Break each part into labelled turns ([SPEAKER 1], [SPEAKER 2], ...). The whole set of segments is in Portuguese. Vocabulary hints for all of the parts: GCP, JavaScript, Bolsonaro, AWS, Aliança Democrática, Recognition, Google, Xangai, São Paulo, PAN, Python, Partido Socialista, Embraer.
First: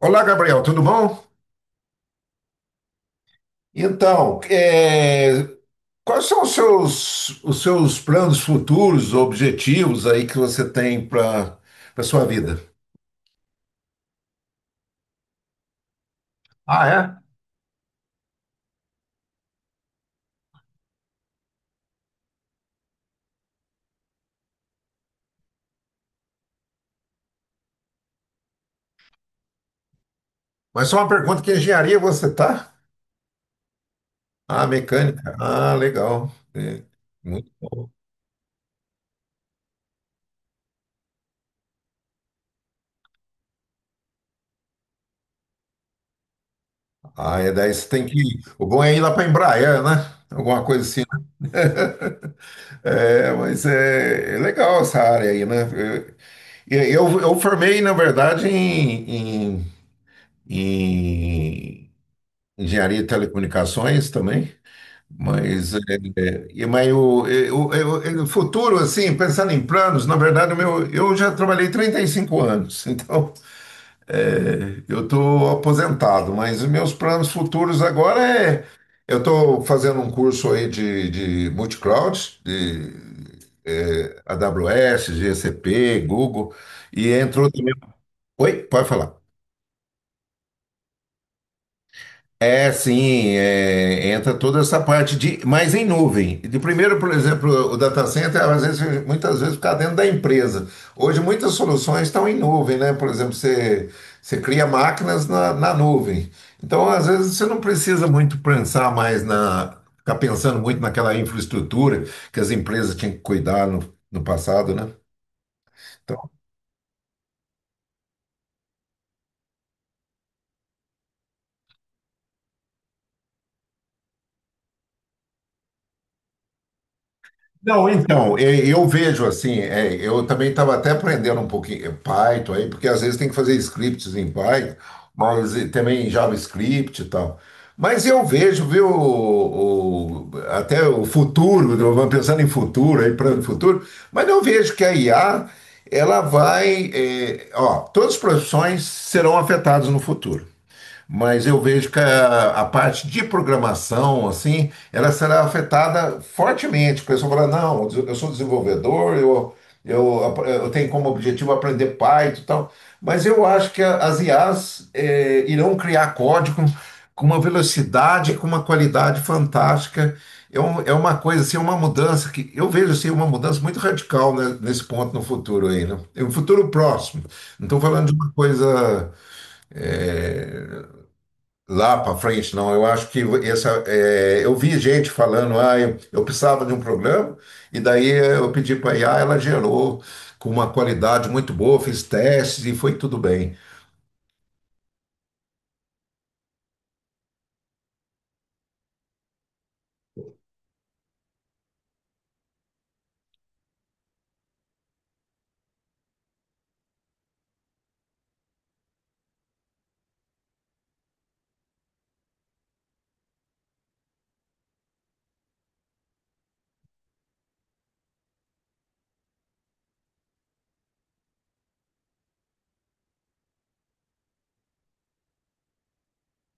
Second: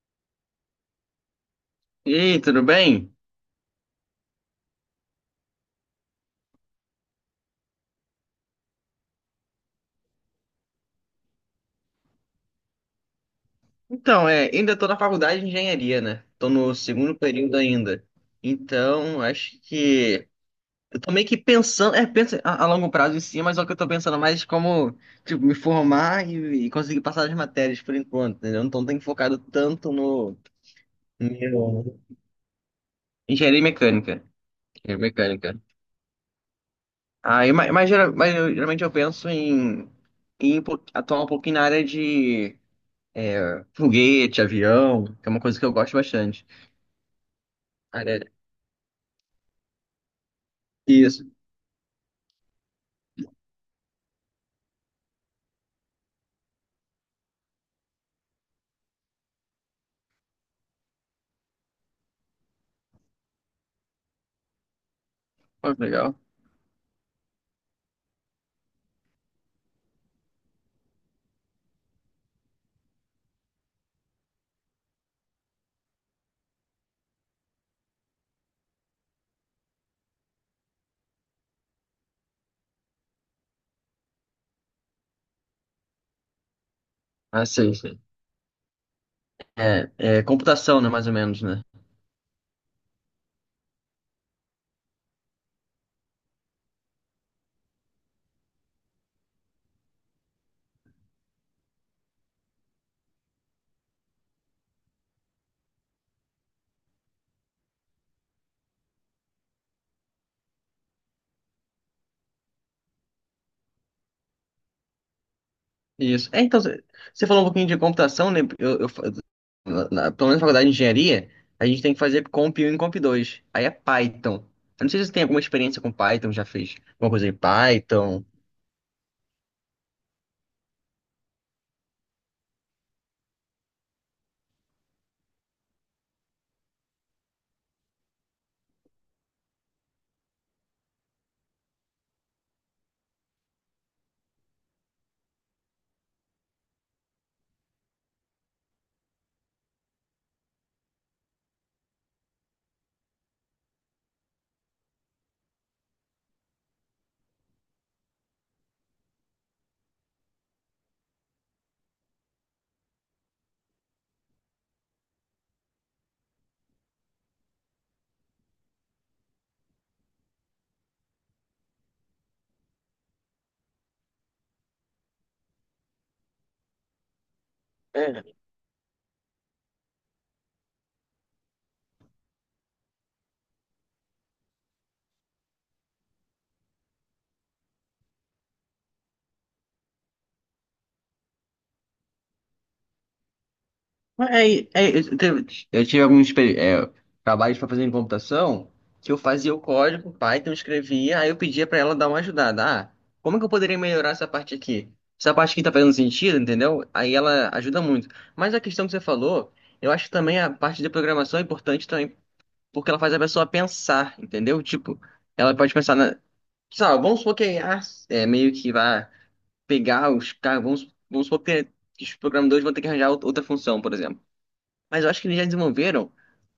[SPEAKER 1] Olá, Gabriel, tudo bom?
[SPEAKER 2] E aí, tudo bem?
[SPEAKER 1] Então, é, quais são os seus planos futuros, objetivos aí que você tem para sua vida?
[SPEAKER 2] Ainda tô na faculdade de engenharia, né? Tô no segundo período ainda. Então, acho que eu tô meio que pensando, penso a longo prazo em si, mas só que eu tô pensando mais como, tipo, me formar e conseguir passar as matérias por enquanto, entendeu? Então, tenho focado tanto no
[SPEAKER 1] Mas só uma
[SPEAKER 2] no
[SPEAKER 1] pergunta, que engenharia
[SPEAKER 2] meu
[SPEAKER 1] você tá?
[SPEAKER 2] engenharia mecânica,
[SPEAKER 1] Ah,
[SPEAKER 2] engenharia
[SPEAKER 1] mecânica.
[SPEAKER 2] mecânica.
[SPEAKER 1] Ah, legal. Muito
[SPEAKER 2] Aí,
[SPEAKER 1] bom.
[SPEAKER 2] geralmente eu penso em, em atuar um pouquinho na área de foguete, avião, que é uma coisa que eu gosto bastante.
[SPEAKER 1] Ah, é, daí você tem que
[SPEAKER 2] Aré-
[SPEAKER 1] ir. O bom é ir lá para Embraer, né? Alguma coisa assim.
[SPEAKER 2] Isso.
[SPEAKER 1] Né? Mas é legal essa área aí, né? Eu, eu formei, na verdade, em engenharia e telecomunicações também. Mas,
[SPEAKER 2] Pô,
[SPEAKER 1] é,
[SPEAKER 2] que legal.
[SPEAKER 1] Futuro, assim, pensando em planos, na verdade, o meu, eu já trabalhei 35 anos, então eu estou aposentado, mas os meus planos futuros agora é. Eu estou fazendo um curso aí de multicloud, de AWS, GCP, Google, e
[SPEAKER 2] Ah,
[SPEAKER 1] entrou também.
[SPEAKER 2] sei, sei.
[SPEAKER 1] Oi, pode falar.
[SPEAKER 2] É, é computação, né? Mais ou menos, né?
[SPEAKER 1] Sim, é, entra toda essa parte de, mas em nuvem. De primeiro, por exemplo, o data center, às vezes, muitas vezes fica dentro da empresa. Hoje, muitas soluções estão em nuvem, né? Por exemplo, você cria máquinas na nuvem. Então, às vezes, você não precisa muito pensar mais na, ficar pensando muito naquela infraestrutura que as empresas tinham que cuidar no passado, né? Então,
[SPEAKER 2] Isso. Você falou um pouquinho de computação, né? Eu fa- na, na- pelo menos na faculdade de engenharia, a gente tem que fazer Comp um e Comp 2. Aí é Python. Eu não sei se você tem alguma experiência com Python, já fez alguma coisa em
[SPEAKER 1] não,
[SPEAKER 2] Python.
[SPEAKER 1] então, eu vejo assim, é, eu também estava até aprendendo um pouquinho Python aí, porque às vezes tem que fazer scripts em Python, mas e também em JavaScript e tal. Mas eu vejo, viu, até o futuro, eu vou pensando em futuro, aí para o futuro, mas eu vejo que a IA, ela vai, é, ó, todas as profissões serão afetadas no futuro, mas eu vejo que a parte de programação, assim, ela será afetada fortemente. O pessoal fala, não, eu sou desenvolvedor, eu tenho como objetivo aprender Python e tal, mas eu acho que as IAs irão criar código com uma velocidade, com uma qualidade fantástica. É, é uma coisa, assim, uma mudança que eu vejo assim, uma mudança muito radical, né, nesse ponto no futuro aí, né? É um futuro próximo. Não estou falando de uma coisa lá para frente, não. Eu acho que essa, é, eu vi gente falando, ah, eu precisava de um programa, e daí eu pedi para a IA, ela gerou com uma qualidade muito boa, fiz testes e foi tudo bem.
[SPEAKER 2] É, eu tive alguns trabalhos para fazer em computação que eu fazia o código, Python, escrevia, aí eu pedia para ela dar uma ajudada. Ah, como é que eu poderia melhorar essa parte aqui? Essa parte aqui tá fazendo sentido, entendeu? Aí ela ajuda muito. Mas a questão que você falou, eu acho que também a parte de programação é importante também, porque ela faz a pessoa pensar, entendeu? Tipo, ela pode pensar na. Sabe, vamos supor que a IA é meio que vai pegar os caras, vamos supor que os programadores vão ter que arranjar outra função, por exemplo. Mas eu acho que eles já desenvolveram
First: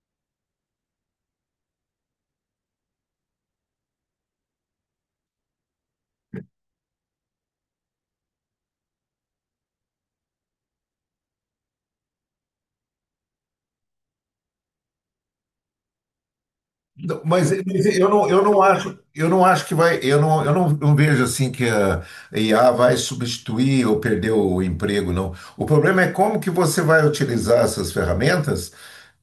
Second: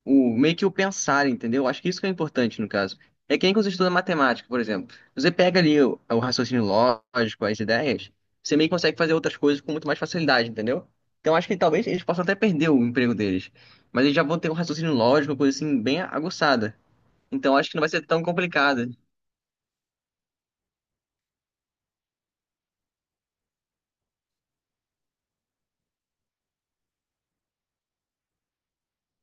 [SPEAKER 2] o meio que o pensar, entendeu? Eu acho que isso que é importante no caso. É que nem quando você estuda matemática, por exemplo. Você pega ali o raciocínio lógico, as ideias, você meio que consegue fazer outras coisas com muito mais facilidade, entendeu? Então eu acho que talvez eles possam até perder o emprego deles. Mas eles já vão ter um raciocínio lógico, uma coisa assim, bem aguçada.
[SPEAKER 1] Não, mas,
[SPEAKER 2] Então eu acho que não vai ser tão complicado.
[SPEAKER 1] eu não acho que vai, eu não, não vejo assim que a IA vai substituir ou perder o emprego, não. O problema é como que você vai utilizar essas ferramentas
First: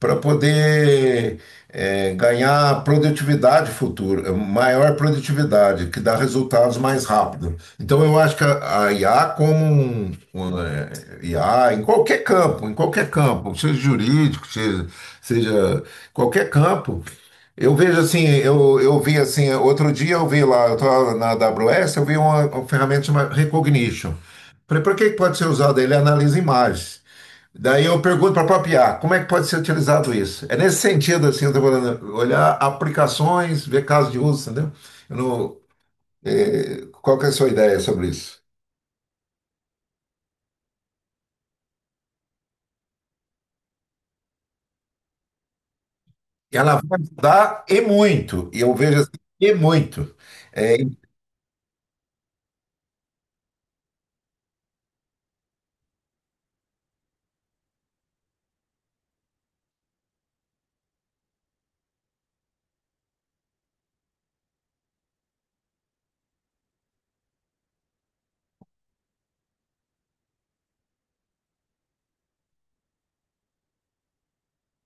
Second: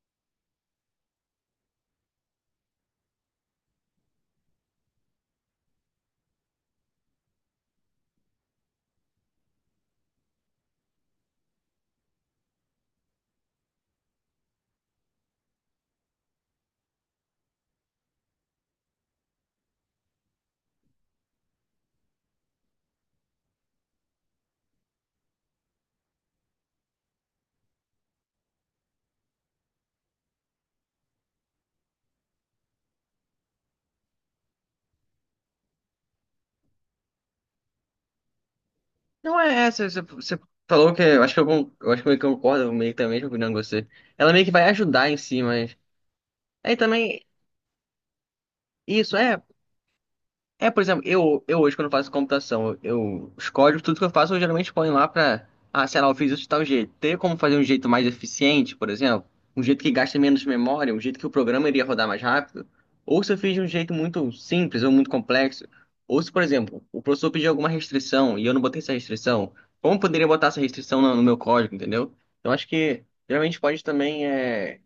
[SPEAKER 1] para poder ganhar produtividade futura, maior produtividade, que dá resultados mais rápido. Então eu acho que a IA como IA em qualquer campo, seja jurídico, seja qualquer campo. Eu vejo assim, eu vi assim, outro dia eu vi lá, eu estava na AWS, eu vi uma ferramenta chamada Recognition. Falei, por que que pode ser usado? Ele analisa imagens. Daí eu pergunto para a própria IA, como é que pode ser utilizado isso? É nesse sentido, assim, eu estou falando, olhar aplicações, ver casos de uso, entendeu? Eu não- eh, qual que é a sua ideia sobre isso?
[SPEAKER 2] Não é essa, você falou que. Eu acho que eu acho que eu concordo meio que também com a opinião de você. Ela meio que vai ajudar em si, mas. Aí
[SPEAKER 1] Ela vai
[SPEAKER 2] também.
[SPEAKER 1] ajudar e muito, e eu vejo assim,
[SPEAKER 2] Isso, é.
[SPEAKER 1] e muito.
[SPEAKER 2] É,
[SPEAKER 1] É,
[SPEAKER 2] por exemplo, eu hoje, quando faço computação, eu, os códigos, tudo que eu faço, eu geralmente ponho lá pra, ah, sei lá, eu fiz isso de tal jeito. Teria como fazer um jeito mais eficiente, por exemplo? Um jeito que gasta menos memória, um jeito que o programa iria rodar mais rápido? Ou se eu fiz de um jeito muito simples ou muito complexo? Ou se, por exemplo, o professor pediu alguma restrição e eu não botei essa restrição, como eu poderia botar essa restrição no meu código, entendeu? Então, acho que, geralmente, pode também, é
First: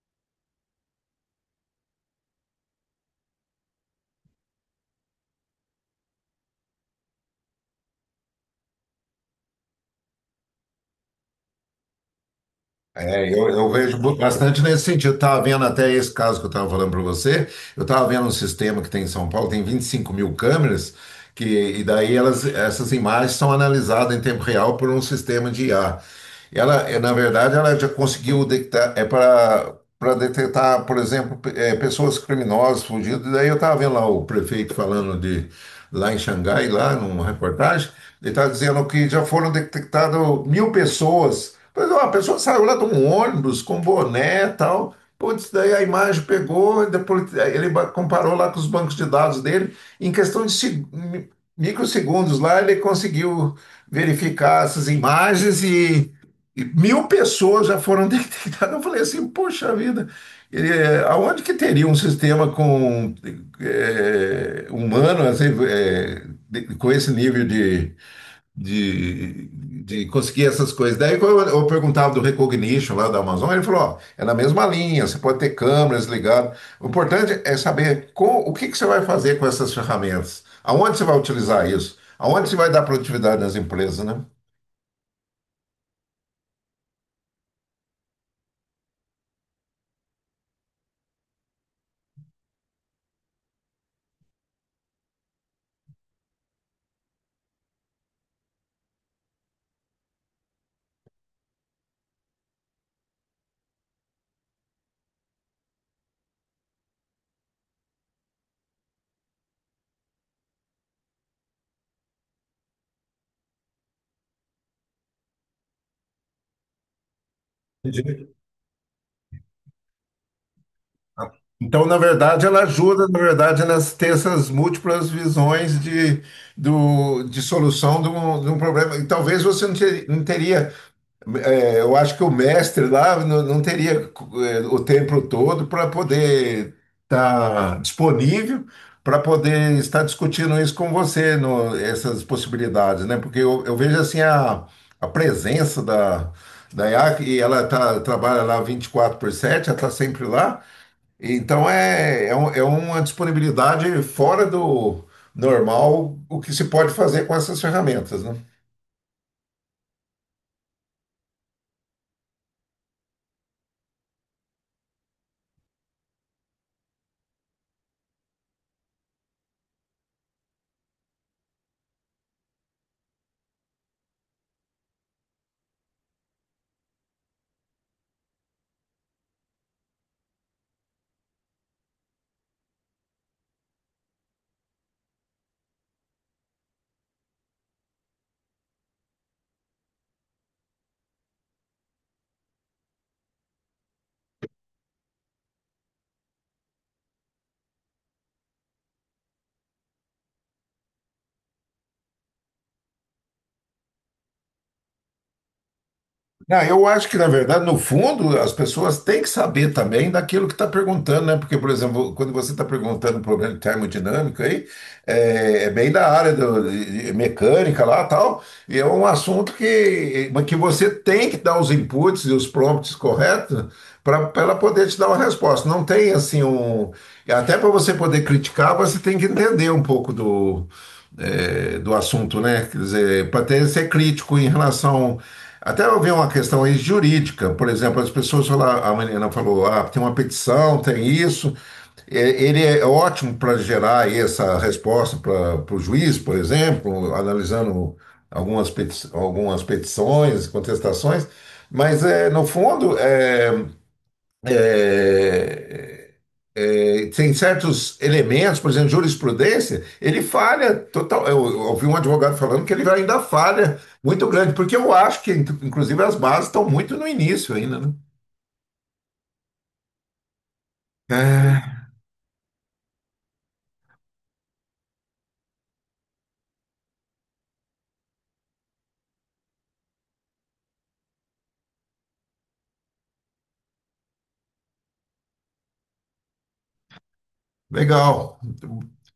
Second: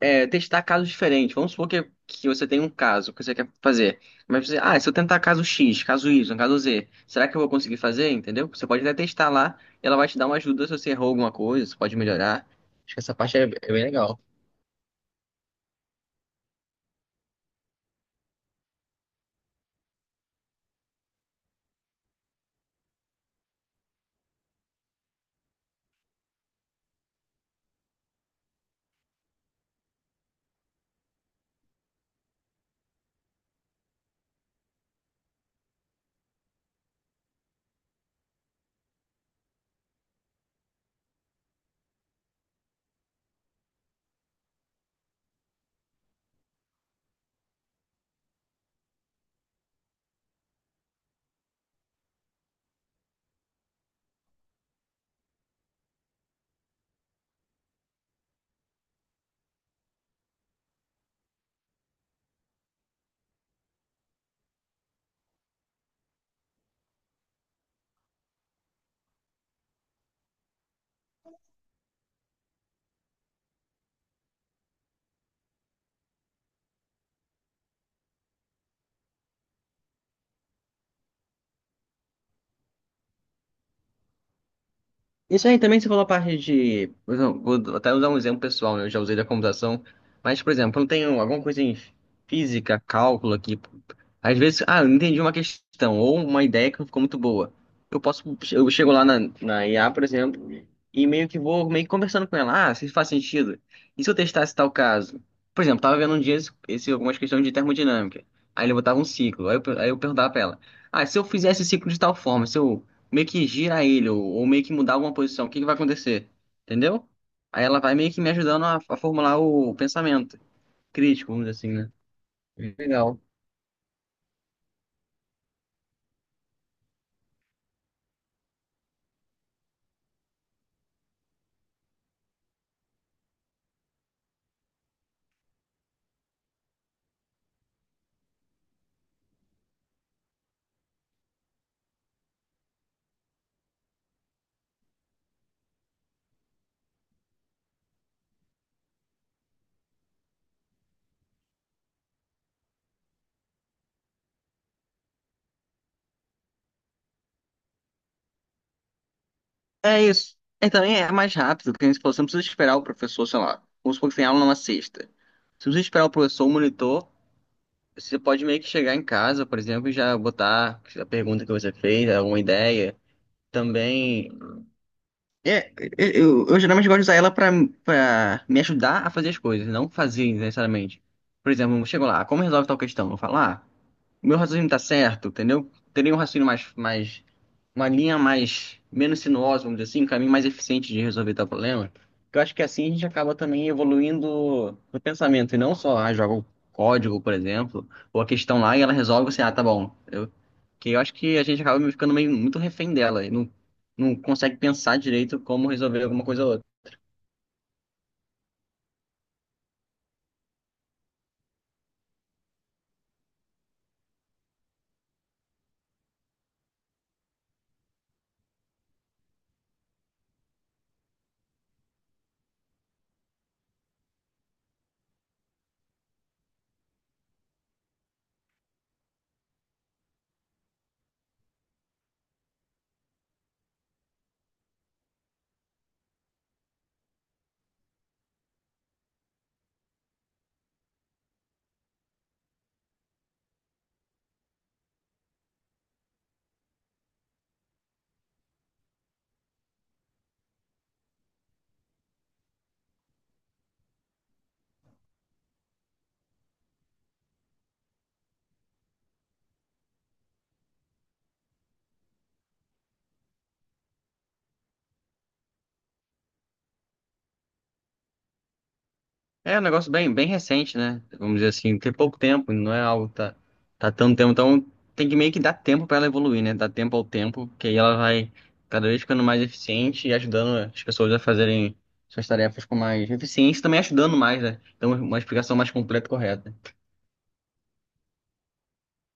[SPEAKER 2] é, testar casos diferentes. Vamos supor que você tem um caso que você quer fazer. Mas você, ah, se eu tentar caso X, caso Y, caso Z, será que eu vou conseguir fazer? Entendeu? Você pode até testar lá e ela vai te dar uma ajuda se você errou alguma coisa, você pode melhorar. Acho que essa parte
[SPEAKER 1] Eu
[SPEAKER 2] é bem
[SPEAKER 1] vejo
[SPEAKER 2] legal.
[SPEAKER 1] bastante nesse sentido. Eu estava vendo até esse caso que eu estava falando para você. Eu estava vendo um sistema que tem em São Paulo, tem 25 mil câmeras, que, e daí elas, essas imagens são analisadas em tempo real por um sistema de IA. Ela, na verdade, ela já conseguiu detectar, é para detectar, por exemplo, pessoas criminosas, fugidas. E daí eu estava vendo lá o prefeito falando de lá em Xangai, lá numa reportagem, ele estava dizendo que já foram detectadas 1.000 pessoas. Mas, ó, a pessoa saiu lá de um ônibus com boné e tal. Putz, daí a imagem pegou, e depois ele comparou lá com os bancos de dados dele. Em questão de microsegundos lá, ele conseguiu verificar essas imagens e 1.000 pessoas já foram detectadas. Eu falei assim, poxa vida, aonde que teria um sistema com humano assim, com esse nível de, de conseguir essas coisas? Daí quando eu perguntava do Recognition lá da Amazon, ele falou, ó, é na mesma linha, você pode ter câmeras ligadas. O importante é saber com, o que que você vai fazer com essas ferramentas, aonde você vai utilizar isso, aonde você vai dar produtividade nas empresas, né?
[SPEAKER 2] Isso aí também você falou a parte de. Por exemplo, vou até usar um exemplo pessoal, né? Eu já usei da computação. Mas, por exemplo, eu tenho alguma coisa em física, cálculo aqui. Às vezes, ah, eu não entendi uma questão ou uma ideia que não ficou muito boa. Eu posso. Eu chego lá na IA, por exemplo, e meio que vou meio que conversando com ela. Ah, se isso faz sentido. E se eu testasse tal caso? Por exemplo, tava vendo um dia algumas questões de termodinâmica. Aí ele botava um ciclo. Aí eu perguntava pra ela. Ah, se eu fizesse esse ciclo de tal forma, se eu meio que gira ele, ou meio que mudar alguma posição, o que que vai acontecer? Entendeu? Aí ela vai meio que me ajudando a formular o pensamento crítico, vamos dizer assim,
[SPEAKER 1] Então,
[SPEAKER 2] né?
[SPEAKER 1] na verdade, ela ajuda, na
[SPEAKER 2] Legal.
[SPEAKER 1] verdade, nas ter essas múltiplas visões do, de solução de de um problema. E talvez você não teria, é, eu acho que o mestre lá não, não teria é, o tempo todo para poder estar disponível, para poder estar discutindo isso com você, no, essas possibilidades, né? Porque eu vejo assim a presença da IAC, e ela tá, trabalha lá 24 por 7, ela está sempre lá. Então é uma disponibilidade fora do normal o que se pode fazer com essas ferramentas, né?
[SPEAKER 2] É isso. E também é mais rápido, porque se você não precisa esperar o professor, sei lá, vamos supor que tem aula numa sexta. Você não precisa esperar o professor, o monitor, você pode meio que chegar em casa, por exemplo, e já botar a pergunta que você fez, alguma ideia. Também é, eu geralmente gosto de usar ela pra, pra me ajudar a fazer as coisas, não fazer necessariamente. Por exemplo, eu chego lá, como resolve tal questão? Eu falo, ah, meu raciocínio tá certo, entendeu? Teria um raciocínio mais uma linha mais menos sinuosa, vamos dizer assim, um caminho mais eficiente de resolver tal problema. Que eu acho que assim a gente acaba também evoluindo no pensamento e não só ah, joga o código, por exemplo, ou a questão lá e ela resolve assim, ah, tá bom. Eu, que eu acho que a gente acaba ficando meio muito refém dela e não, não consegue pensar direito como resolver alguma coisa ou
[SPEAKER 1] Não,
[SPEAKER 2] outra.
[SPEAKER 1] eu acho que, na verdade, no fundo, as pessoas têm que saber também daquilo que está perguntando, né? Porque, por exemplo, quando você está perguntando um problema de termodinâmica aí, é bem da área de mecânica lá tal, e é um assunto que, mas que você tem que dar os inputs e os prompts corretos para ela poder te dar uma resposta. Não tem assim um. Até para você poder criticar, você tem que entender um pouco do do assunto, né? Quer dizer, para ter ser crítico em relação. Até eu vi uma questão aí jurídica, por exemplo, as pessoas falaram, a menina falou, ah, tem uma petição, tem isso. É, ele é ótimo para gerar aí essa resposta para o juiz, por exemplo, analisando algumas petições, contestações, mas é, no fundo é, é, é, tem certos elementos, por exemplo, jurisprudência, ele falha total. Eu ouvi um advogado falando que ele ainda falha muito grande, porque eu acho que, inclusive, as bases estão muito no início ainda, né?
[SPEAKER 2] É um negócio bem, bem recente, né? Vamos dizer assim,
[SPEAKER 1] É,
[SPEAKER 2] tem pouco tempo, não é algo que tá, tá tanto tempo. Então tem que meio que dar tempo pra ela evoluir, né? Dar tempo ao tempo, que aí ela vai cada vez ficando mais eficiente e ajudando as pessoas a fazerem suas tarefas com mais eficiência e também ajudando mais, né? Então uma explicação mais completa e correta.
[SPEAKER 1] legal.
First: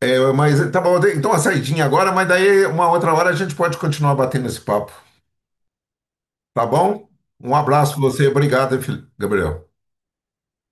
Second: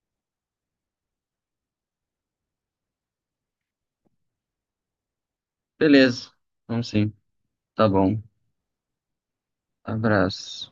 [SPEAKER 1] É, mas tá bom, então uma saidinha agora, mas daí uma outra hora a gente pode continuar batendo esse papo,
[SPEAKER 2] Beleza.
[SPEAKER 1] tá
[SPEAKER 2] Vamos
[SPEAKER 1] bom?
[SPEAKER 2] sim.
[SPEAKER 1] Um
[SPEAKER 2] Tá
[SPEAKER 1] abraço pra
[SPEAKER 2] bom.
[SPEAKER 1] você, obrigado, hein, Gabriel.
[SPEAKER 2] Abraço.